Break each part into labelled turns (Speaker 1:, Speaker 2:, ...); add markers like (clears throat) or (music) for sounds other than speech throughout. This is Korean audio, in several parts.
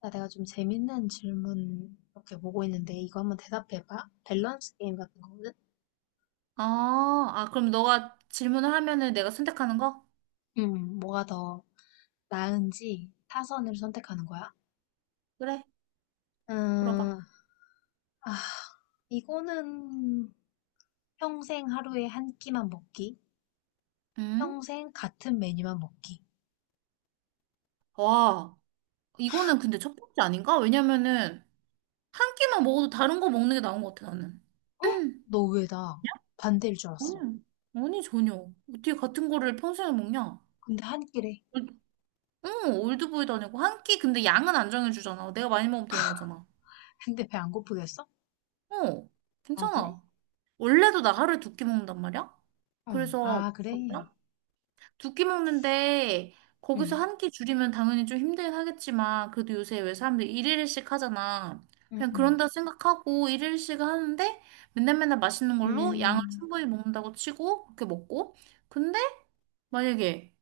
Speaker 1: 나 내가 좀 재밌는 질문 이렇게 보고 있는데 이거 한번 대답해봐. 밸런스 게임 같은 거거든?
Speaker 2: 그럼 너가 질문을 하면은 내가 선택하는 거?
Speaker 1: 뭐가 더 나은지 타선을 선택하는 거야?
Speaker 2: 그래, 물어봐.
Speaker 1: 음, 아, 이거는 평생 하루에 한 끼만 먹기,
Speaker 2: 응?
Speaker 1: 평생 같은 메뉴만 먹기.
Speaker 2: 와, 이거는 근데 첫 번째 아닌가? 왜냐면은 한 끼만 먹어도 다른 거 먹는 게 나은 것 같아, 나는. (clears throat) 음,
Speaker 1: 너 왜 나 반대일 줄
Speaker 2: 아니,
Speaker 1: 알았어?
Speaker 2: 아니, 전혀. 어떻게 같은 거를 평생을 먹냐?
Speaker 1: 근데 한 끼래.
Speaker 2: 응, 올드보이도 아니고 한 끼 근데 양은 안 정해주잖아. 내가 많이 먹으면 되는 거잖아.
Speaker 1: 근데 배 안 고프겠어?
Speaker 2: 어,
Speaker 1: 아, 그래?
Speaker 2: 괜찮아. 원래도 나 하루에 두 끼 먹는단 말이야?
Speaker 1: 응,
Speaker 2: 그래서
Speaker 1: 아, 그래.
Speaker 2: 봐봐. 두끼 먹는데 거기서
Speaker 1: 응,
Speaker 2: 한끼 줄이면 당연히 좀 힘들긴 하겠지만 그래도 요새 왜 사람들이 일일씩 하잖아.
Speaker 1: 응,
Speaker 2: 그냥
Speaker 1: 응.
Speaker 2: 그런다 생각하고 일일씩 하는데 맨날 맨날 맛있는 걸로 양을
Speaker 1: 음,
Speaker 2: 충분히 먹는다고 치고 그렇게 먹고 근데 만약에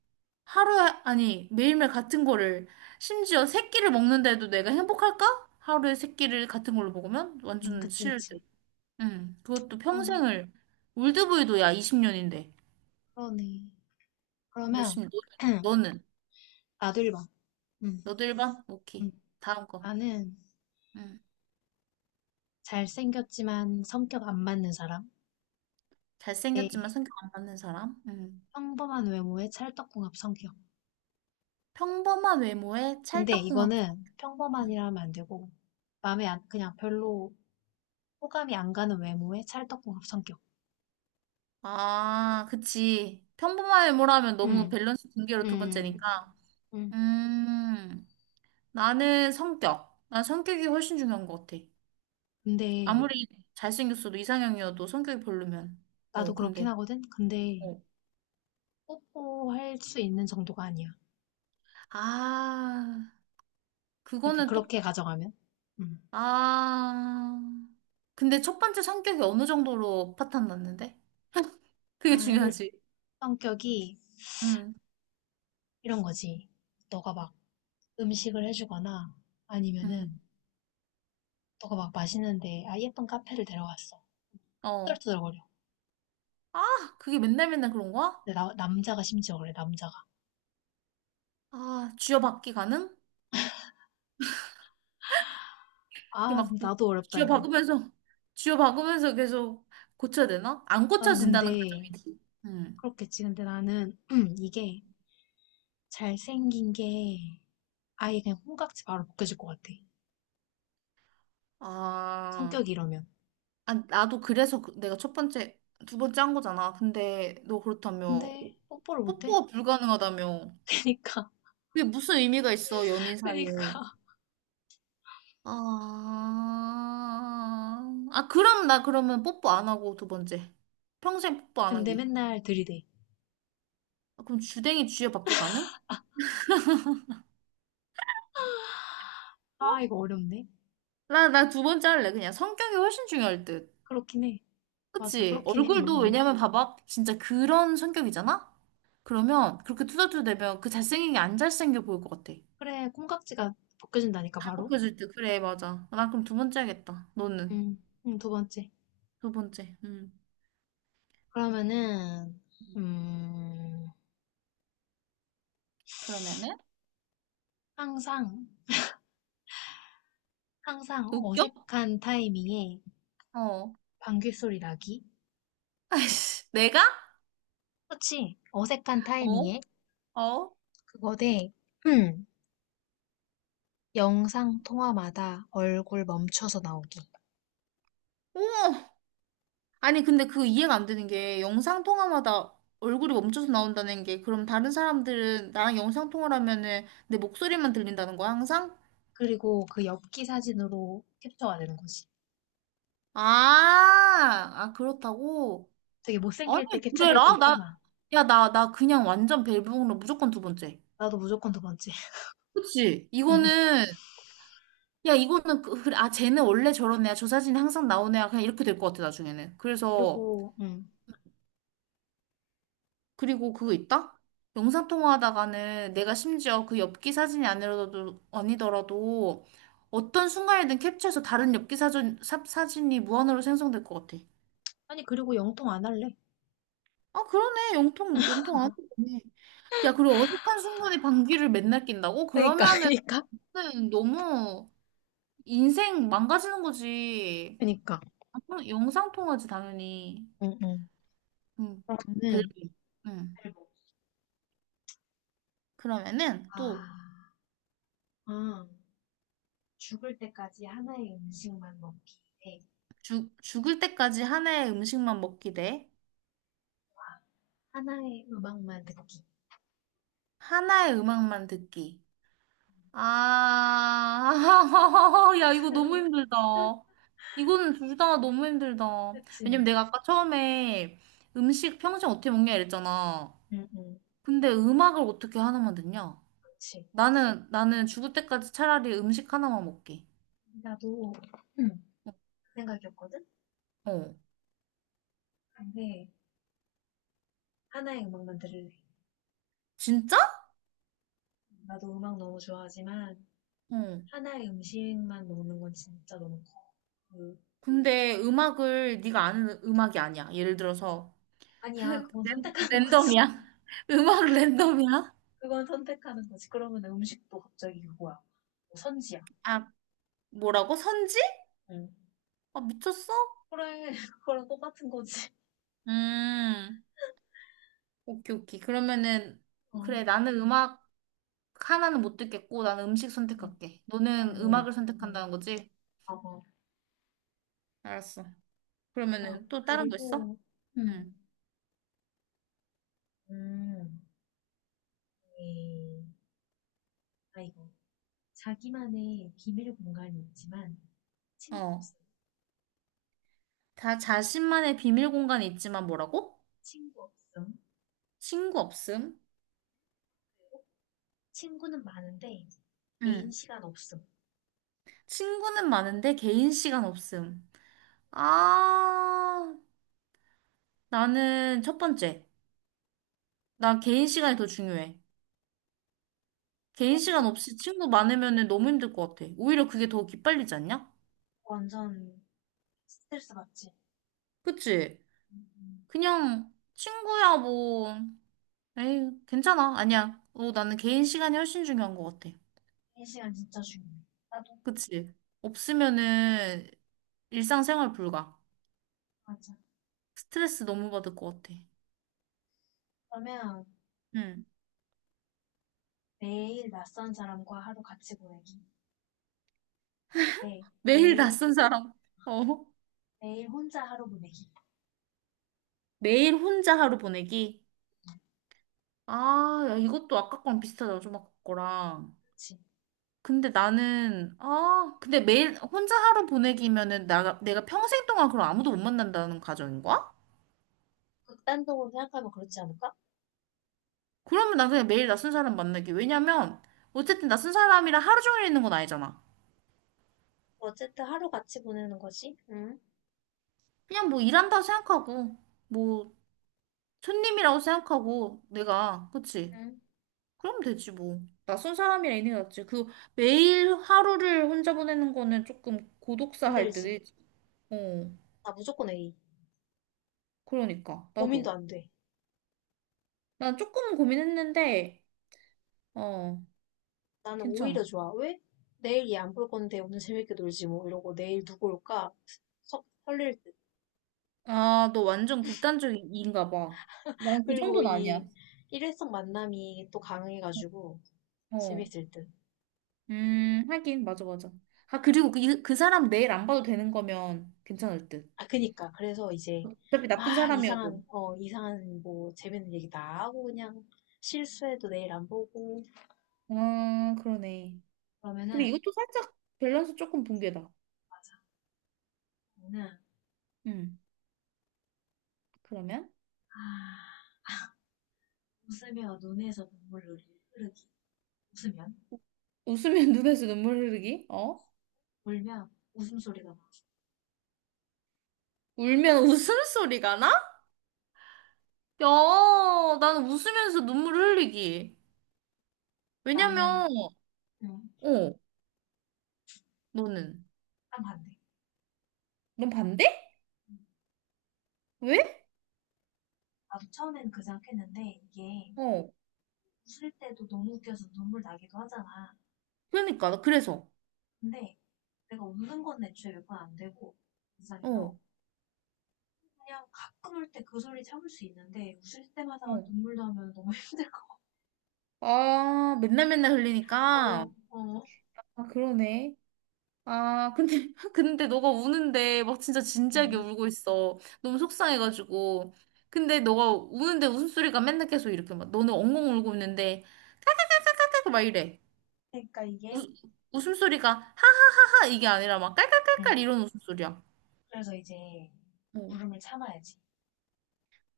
Speaker 2: 하루에 아니 매일매일 같은 거를 심지어 세 끼를 먹는데도 내가 행복할까? 하루에 세 끼를 같은 걸로 먹으면 완전
Speaker 1: 그치,
Speaker 2: 싫을
Speaker 1: 그치.
Speaker 2: 듯. 응. 그것도
Speaker 1: 그러네,
Speaker 2: 평생을 올드보이도 야 20년인데
Speaker 1: 그러네.
Speaker 2: 몇십
Speaker 1: 그러면
Speaker 2: 년. 너는? 너는?
Speaker 1: (clears throat) 나도 1번. 음,
Speaker 2: 너도 1번
Speaker 1: 음.
Speaker 2: 오케이. 다음 거.
Speaker 1: 나는
Speaker 2: 음.
Speaker 1: 잘생겼지만 성격 안 맞는 사람. 네.
Speaker 2: 잘생겼지만 성격 안 맞는 사람. 음.
Speaker 1: 평범한 외모에 찰떡궁합 성격.
Speaker 2: 평범한 외모에
Speaker 1: 근데
Speaker 2: 찰떡궁합.
Speaker 1: 이거는
Speaker 2: 음.
Speaker 1: 평범한이라 하면 안 되고 마음에 안, 그냥 별로 호감이 안 가는 외모에 찰떡궁합 성격.
Speaker 2: 아, 그치. 평범한 외모라면 너무
Speaker 1: 음,
Speaker 2: 밸런스 붕괴로 두
Speaker 1: 음,
Speaker 2: 번째니까.
Speaker 1: 음.
Speaker 2: 음, 나는 성격. 난 성격이 훨씬 중요한 것 같아.
Speaker 1: 근데
Speaker 2: 아무리 잘생겼어도 이상형이어도 성격이 별로면.
Speaker 1: 나도
Speaker 2: 어,
Speaker 1: 그렇긴
Speaker 2: 근데.
Speaker 1: 하거든. 근데
Speaker 2: 어.
Speaker 1: 뽀뽀할 수 있는 정도가 아니야.
Speaker 2: 아,
Speaker 1: 그러니까
Speaker 2: 그거는 똑,
Speaker 1: 그렇게 가져가면. 음.
Speaker 2: 아. 근데 첫 번째 성격이 어느 정도로 파탄 났는데? 그게
Speaker 1: 아,
Speaker 2: 중요하지.
Speaker 1: 성격이
Speaker 2: 응,
Speaker 1: 이런 거지. 너가 막 음식을 해주거나
Speaker 2: 응,
Speaker 1: 아니면은 너가 막 맛있는데 아 예쁜 카페를 데려갔어
Speaker 2: 어.
Speaker 1: 투덜투덜거려
Speaker 2: 아, 그게 맨날 맨날 그런 거야?
Speaker 1: 근데 남자가 심지어 그래 남자가
Speaker 2: 아, 쥐어박기 가능? 이게
Speaker 1: 아
Speaker 2: 막
Speaker 1: 나도 어렵다 이거
Speaker 2: 쥐어박으면서, 쥐어박으면서 계속 고쳐야 되나? 안
Speaker 1: 나는
Speaker 2: 고쳐진다는
Speaker 1: 근데
Speaker 2: 가정이지. 응.
Speaker 1: 그렇겠지 근데 나는 (clears throat) 이게 잘생긴 게 아예 그냥 콩깍지 바로 벗겨질 것 같아
Speaker 2: 아,
Speaker 1: 성격이 이러면
Speaker 2: 나도 그래서 내가 첫 번째, 두 번째 한 거잖아. 근데 너 그렇다며,
Speaker 1: 근데 뽀뽀를 못해
Speaker 2: 뽀뽀가 불가능하다며.
Speaker 1: (laughs) 그니까
Speaker 2: 그게 무슨 의미가 있어, 연인
Speaker 1: 그니까
Speaker 2: 사이에. 아, 아, 그럼 나 그러면 뽀뽀 안 하고 두 번째. 평생 뽀뽀 안
Speaker 1: 근데
Speaker 2: 하기.
Speaker 1: 맨날 들이대
Speaker 2: 아, 그럼 주댕이 쥐어받기 가능?
Speaker 1: 아
Speaker 2: 어?
Speaker 1: 이거 어렵네
Speaker 2: 나 두 번째 할래. 그냥 성격이 훨씬 중요할 듯.
Speaker 1: 그렇긴 해 맞아
Speaker 2: 그치?
Speaker 1: 그렇긴 해 응,
Speaker 2: 얼굴도
Speaker 1: 응.
Speaker 2: 왜냐면 봐봐. 진짜 그런 성격이잖아? 그러면 그렇게 투덜투덜대면 그 잘생긴 게 안 잘생겨 보일 것 같아.
Speaker 1: 그래 콩깍지가 벗겨진다니까
Speaker 2: 다
Speaker 1: 바로
Speaker 2: 벗겨질 듯. 그래, 맞아. 나 그럼 두 번째 하겠다. 너는?
Speaker 1: 두 번째.
Speaker 2: 두 번째. 음.
Speaker 1: 그러면은, 음,
Speaker 2: 그러면은?
Speaker 1: 항상, 항상
Speaker 2: 웃겨?
Speaker 1: 어색한 타이밍에
Speaker 2: 어.
Speaker 1: 방귀소리 나기?
Speaker 2: 아이씨. 내가?
Speaker 1: 그렇지. 어색한
Speaker 2: 어?
Speaker 1: 타이밍에
Speaker 2: 어?
Speaker 1: 그거 대, 음, 영상 통화마다 얼굴 멈춰서 나오기.
Speaker 2: 오! 아니, 근데 그 이해가 안 되는 게 영상 통화마다 얼굴이 멈춰서 나온다는 게 그럼 다른 사람들은 나랑 영상 통화를 하면은 내 목소리만 들린다는 거야, 항상?
Speaker 1: 그리고 그 엽기 사진으로 캡처가 되는 거지.
Speaker 2: 아, 그렇다고?
Speaker 1: 되게
Speaker 2: 아니,
Speaker 1: 못생길 때
Speaker 2: 그래,
Speaker 1: 캡처될 때
Speaker 2: 라
Speaker 1: 있잖아.
Speaker 2: 나, 야, 나 그냥 완전 벨브롱로 무조건 두 번째.
Speaker 1: 나도 무조건 두 번째. (laughs)
Speaker 2: 그치?
Speaker 1: 음.
Speaker 2: 이거는, 야, 이거는, 그, 그래, 아, 쟤는 원래 저런 애야. 저 사진이 항상 나오는 애야. 그냥 이렇게 될 것 같아, 나중에는. 그래서,
Speaker 1: 그리고,
Speaker 2: 그리고 그거 있다? 영상통화하다가는 내가 심지어 그 엽기 사진이 아니더라도, 아니더라도 어떤 순간에든 캡처해서 다른 엽기 사진, 사진이 무한으로 생성될 것 같아.
Speaker 1: 아니, 그리고 영통 안 할래.
Speaker 2: 아, 그러네. 영통 안 되네. 야, 그리고 어색한 순간에 방귀를 맨날 낀다고?
Speaker 1: 그니까, (laughs)
Speaker 2: 그러면은
Speaker 1: 그니까.
Speaker 2: 너무 인생 망가지는 거지.
Speaker 1: 그니까.
Speaker 2: 아, 영상통화지, 당연히.
Speaker 1: 응, 응.
Speaker 2: 응, 별로.
Speaker 1: 그러면은,
Speaker 2: 응. 그러면은
Speaker 1: 아,
Speaker 2: 또
Speaker 1: 음, 죽을 때까지 하나의 음식만 먹기 대와
Speaker 2: 죽을 때까지 한 해의 음식만 먹기 대
Speaker 1: 하나의 음악만 듣기.
Speaker 2: 하나의 음악만 듣기. 아, (laughs) 야, 이거 너무 힘들다.
Speaker 1: (laughs)
Speaker 2: 이거는 둘 다 너무 힘들다. 왜냐면
Speaker 1: 그치.
Speaker 2: 내가 아까 처음에 음식 평생 어떻게 먹냐 이랬잖아.
Speaker 1: 응, 응,
Speaker 2: 근데 음악을 어떻게 하나만 듣냐?
Speaker 1: 그치.
Speaker 2: 나는 죽을 때까지 차라리 음식 하나만 먹게.
Speaker 1: 나도 응. 그 생각이었거든?
Speaker 2: 어.
Speaker 1: 근데 하나의 음악만 들을래.
Speaker 2: 진짜?
Speaker 1: 나도 음악 너무 좋아하지만
Speaker 2: 어.
Speaker 1: 하나의 음식만 먹는 건 진짜 너무 커. 그,
Speaker 2: 근데 음악을 네가 아는 음악이 아니야. 예를 들어서
Speaker 1: 아니야, 그건 선택하는 거지.
Speaker 2: 랜덤이야.
Speaker 1: (laughs)
Speaker 2: (laughs) 음악 랜덤이야?
Speaker 1: 그건 선택하는 거지. 그러면 음식도 갑자기 그거야. 뭐 선지야.
Speaker 2: 아, 뭐라고? 선지?
Speaker 1: 응.
Speaker 2: 아, 미쳤어?
Speaker 1: 그래, (laughs) 그거랑 똑같은 거지.
Speaker 2: 음, 오케이, 오케이. 그러면은,
Speaker 1: 어.
Speaker 2: 그래, 나는 음악 하나는 못 듣겠고, 나는 음식
Speaker 1: 음.
Speaker 2: 선택할게.
Speaker 1: 밤에
Speaker 2: 너는
Speaker 1: 막
Speaker 2: 음악을
Speaker 1: 음.
Speaker 2: 선택한다는 거지?
Speaker 1: 봐봐.
Speaker 2: 알았어. 그러면은 또 다른 거 있어?
Speaker 1: 그리고
Speaker 2: 응.
Speaker 1: 음. 음. 이 아이고 자기만의 비밀 공간이 있지만 친구
Speaker 2: 어.
Speaker 1: 없음.
Speaker 2: 다 자신만의 비밀 공간이 있지만 뭐라고?
Speaker 1: 친구 없음.
Speaker 2: 친구 없음?
Speaker 1: 친구는 많은데 개인
Speaker 2: 응.
Speaker 1: 시간 없음.
Speaker 2: 친구는 많은데 개인 시간 없음. 아, 나는 첫 번째. 나 개인 시간이 더 중요해. 개인
Speaker 1: 나도
Speaker 2: 시간
Speaker 1: 첫
Speaker 2: 없이 친구 많으면은 너무 힘들 것 같아. 오히려 그게 더 기빨리지 않냐?
Speaker 1: 완전 스트레스 받지.
Speaker 2: 그치?
Speaker 1: 음.
Speaker 2: 그냥 친구야 뭐 에이 괜찮아 아니야 어, 나는 개인 시간이 훨씬 중요한 것 같아.
Speaker 1: 인 시간 진짜 중요해. 나도
Speaker 2: 그치 없으면은 일상생활 불가.
Speaker 1: 맞아.
Speaker 2: 스트레스 너무 받을 것 같아.
Speaker 1: 그러면
Speaker 2: 응.
Speaker 1: 매일 낯선 사람과 하루 같이 보내기. 네,
Speaker 2: 매일
Speaker 1: 매일
Speaker 2: 낯선 사람 (laughs) 어.
Speaker 1: 매일 혼자 하루 보내기.
Speaker 2: 매일 혼자 하루 보내기. 아 야, 이것도 아까 거랑 비슷하다 좀 아까 거랑.
Speaker 1: 그렇지.
Speaker 2: 근데 나는 아 근데 매일 혼자 하루 보내기면은 나 내가 평생 동안 그럼 아무도 못 만난다는 가정인 거야?
Speaker 1: 극단적으로 생각하면 그렇지 않을까?
Speaker 2: 그러면 난 그냥 매일 낯선 사람 만나기. 왜냐면, 어쨌든 낯선 사람이랑 하루 종일 있는 건 아니잖아.
Speaker 1: 어쨌든 하루 같이 보내는 거지. 응?
Speaker 2: 그냥 뭐 일한다고 생각하고, 뭐 손님이라고 생각하고, 내가, 그치?
Speaker 1: 응?
Speaker 2: 그럼 되지 뭐. 낯선 사람이랑 있는 게 낫지. 그 매일 하루를 혼자 보내는 거는 조금 고독사 할 때도
Speaker 1: 힘들지.
Speaker 2: 있지. 어,
Speaker 1: 나 무조건 A.
Speaker 2: 그러니까.
Speaker 1: 고민도
Speaker 2: 나도.
Speaker 1: 안 돼.
Speaker 2: 난 조금 고민했는데, 어,
Speaker 1: 나는
Speaker 2: 괜찮아.
Speaker 1: 오히려 좋아. 왜? 내일 얘 안 볼 건데 오늘 재밌게 놀지 뭐 이러고 내일 누구 올까? 설릴 듯.
Speaker 2: 아, 너 완전 극단적인가 봐. 난 그
Speaker 1: 그리고
Speaker 2: 정도는
Speaker 1: 이
Speaker 2: 아니야.
Speaker 1: 일회성 만남이 또 강해가지고
Speaker 2: 어.
Speaker 1: 재밌을 듯.
Speaker 2: 하긴, 맞아, 맞아. 아, 그리고 그, 그 사람 내일 안 봐도 되는 거면 괜찮을 듯.
Speaker 1: 아, 그니까. 그래서 이제
Speaker 2: 어차피 나쁜
Speaker 1: 막 이상한,
Speaker 2: 사람이어도.
Speaker 1: 어, 이상한 뭐 재밌는 얘기 다 하고 그냥 실수해도 내일 안 보고
Speaker 2: 아, 그러네. 근데
Speaker 1: 그러면은
Speaker 2: 이것도 살짝 밸런스 조금 붕괴다.
Speaker 1: 맞아. 나는
Speaker 2: 음, 그러면?
Speaker 1: 아, 웃으며 눈에서 눈물이 흐르기. 웃으면,
Speaker 2: 웃으면 (laughs) 눈에서 눈물 흐르기? 어?
Speaker 1: 울면 웃음소리가 나와.
Speaker 2: 울면 웃음소리가 나? 야, 나는 웃으면서 눈물 흘리기.
Speaker 1: 나는
Speaker 2: 왜냐면,
Speaker 1: 음,
Speaker 2: 어, 너는.
Speaker 1: 딱 반대.
Speaker 2: 넌 반대?
Speaker 1: 응.
Speaker 2: 왜?
Speaker 1: 나도 처음엔 그 생각했는데 이게
Speaker 2: 어,
Speaker 1: 웃을 때도 너무 웃겨서 눈물 나기도 하잖아.
Speaker 2: 그러니까, 나 그래서.
Speaker 1: 근데 내가 웃는 건 애초에 몇 번 안 되고
Speaker 2: 어,
Speaker 1: 이상해서 그냥 가끔 울 때 그 소리 참을 수 있는데 웃을 때마다
Speaker 2: 어.
Speaker 1: 눈물 나면 너무 (laughs) 힘들 것 같아.
Speaker 2: 아, 맨날 맨날 흘리니까.
Speaker 1: 어, 어,
Speaker 2: 아, 그러네. 아, 근데, (laughs) 근데 너가 우는데 막 진짜 진지하게
Speaker 1: 응.
Speaker 2: 울고 있어. 너무 속상해가지고. 근데 너가 우는데 웃음소리가 맨날 계속 이렇게 막, 너는 엉엉 울고 있는데, 깔깔깔깔깔깔 막 이래.
Speaker 1: 그러니까
Speaker 2: 우,
Speaker 1: 이게
Speaker 2: 웃음소리가 하하하하 이게 아니라 막
Speaker 1: 응.
Speaker 2: 깔깔깔깔 이런 웃음소리야.
Speaker 1: 그래서 이제
Speaker 2: 어.
Speaker 1: 울음을 참아야지.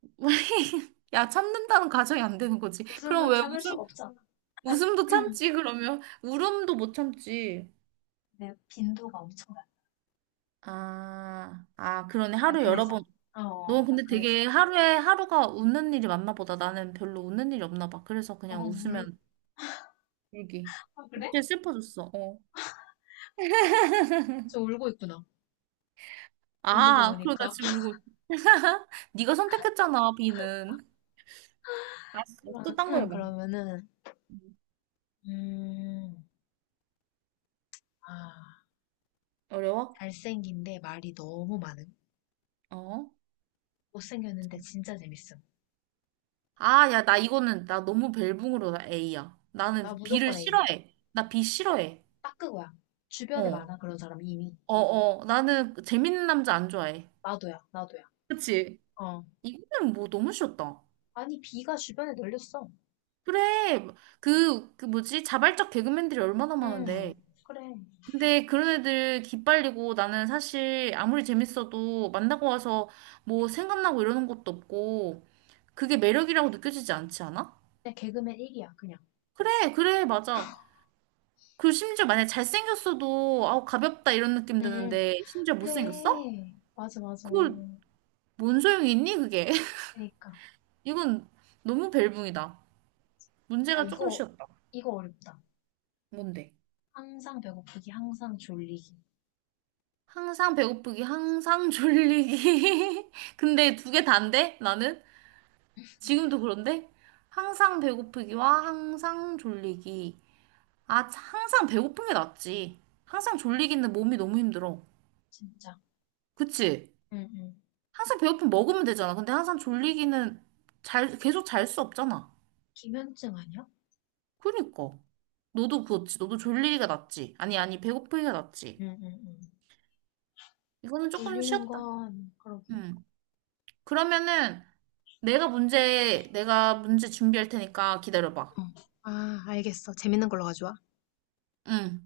Speaker 2: (laughs) 야, 참는다는 가정이 안 되는 거지. 그럼
Speaker 1: 웃음은
Speaker 2: 왜
Speaker 1: 참을
Speaker 2: 웃음,
Speaker 1: 수가 없잖아. (clears throat)
Speaker 2: 웃음도
Speaker 1: (laughs)
Speaker 2: 참지, 그러면. 울음도 못 참지.
Speaker 1: 내 빈도가 엄청나.
Speaker 2: 그러네.
Speaker 1: 난
Speaker 2: 하루 여러 번.
Speaker 1: 그래서.
Speaker 2: 너
Speaker 1: 어, 난
Speaker 2: 근데
Speaker 1: 그래서.
Speaker 2: 되게 하루에 하루가 웃는 일이 많나 보다. 나는 별로 웃는 일이 없나 봐. 그래서
Speaker 1: 어,
Speaker 2: 그냥
Speaker 1: 울,
Speaker 2: 웃으면 울기.
Speaker 1: 아, 그래?
Speaker 2: 갑자기 슬퍼졌어. 어.
Speaker 1: 저 울고 있구나. 웃는 거
Speaker 2: 아, 그러다
Speaker 1: 보니까.
Speaker 2: 지금 울고. (laughs) 네가 선택했잖아, B는. 알았어. 또딴 거
Speaker 1: (laughs)
Speaker 2: 해봐.
Speaker 1: 그러면은
Speaker 2: 음.
Speaker 1: 음, 아,
Speaker 2: 어려워?
Speaker 1: 잘생긴데 말이 너무 많음.
Speaker 2: 어.
Speaker 1: 못생겼는데 진짜 재밌음.
Speaker 2: 아, 야, 나 이거는, 나 너무 벨붕으로 나 A야.
Speaker 1: 나
Speaker 2: 나는 B를
Speaker 1: 무조건 A.
Speaker 2: 싫어해. 나 B 싫어해.
Speaker 1: 딱 그거야. 주변에
Speaker 2: 어.
Speaker 1: 많아 그런 사람 이미.
Speaker 2: 어, 어. 나는 재밌는 남자 안 좋아해.
Speaker 1: 나도야, 나도야.
Speaker 2: 그치?
Speaker 1: 어.
Speaker 2: 이거는 뭐 너무 쉬웠다.
Speaker 1: 아니 B가 주변에 널렸어.
Speaker 2: 그래. 그, 그 뭐지? 자발적 개그맨들이 얼마나
Speaker 1: 음,
Speaker 2: 많은데.
Speaker 1: 그래.
Speaker 2: 근데 그런 애들 기빨리고 나는 사실 아무리 재밌어도 만나고 와서 뭐 생각나고 이러는 것도 없고 그게 매력이라고 느껴지지 않지 않아?
Speaker 1: 그냥 개그맨 1이야 그냥.
Speaker 2: 그래, 그래, 맞아. 그 심지어 만약에 잘생겼어도 아우 가볍다 이런 느낌
Speaker 1: 음.
Speaker 2: 드는데 심지어 못생겼어?
Speaker 1: 그래. 맞아, 맞아.
Speaker 2: 그걸 뭔 소용이 있니 그게? (laughs)
Speaker 1: 그러니까.
Speaker 2: 이건 너무 벨붕이다.
Speaker 1: 아
Speaker 2: 문제가 조금
Speaker 1: 이거
Speaker 2: 쉬웠다.
Speaker 1: 이거 어렵다.
Speaker 2: 뭔데?
Speaker 1: 항상 배고프기, 항상 졸리기.
Speaker 2: 항상 배고프기, 항상 졸리기. (laughs) 근데 두 개 다인데? 나는? 지금도 그런데? 항상 배고프기와 항상 졸리기. 아, 항상 배고픈 게 낫지. 항상 졸리기는 몸이 너무 힘들어.
Speaker 1: 진짜.
Speaker 2: 그치?
Speaker 1: 응, 응.
Speaker 2: 항상 배고프면 먹으면 되잖아. 근데 항상 졸리기는 잘, 계속 잘 수 없잖아.
Speaker 1: 기면증 아니야?
Speaker 2: 그니까. 너도 그렇지. 너도 졸리기가 낫지. 아니, 아니, 배고프기가 낫지.
Speaker 1: 응, 응, 응.
Speaker 2: 이거는 조금
Speaker 1: 졸리는
Speaker 2: 쉬었다.
Speaker 1: 건 그러게.
Speaker 2: 음. 그러면은, 내가 문제 준비할 테니까 기다려봐.
Speaker 1: 어. 아, 알겠어. 재밌는 걸로 가져와.
Speaker 2: 응.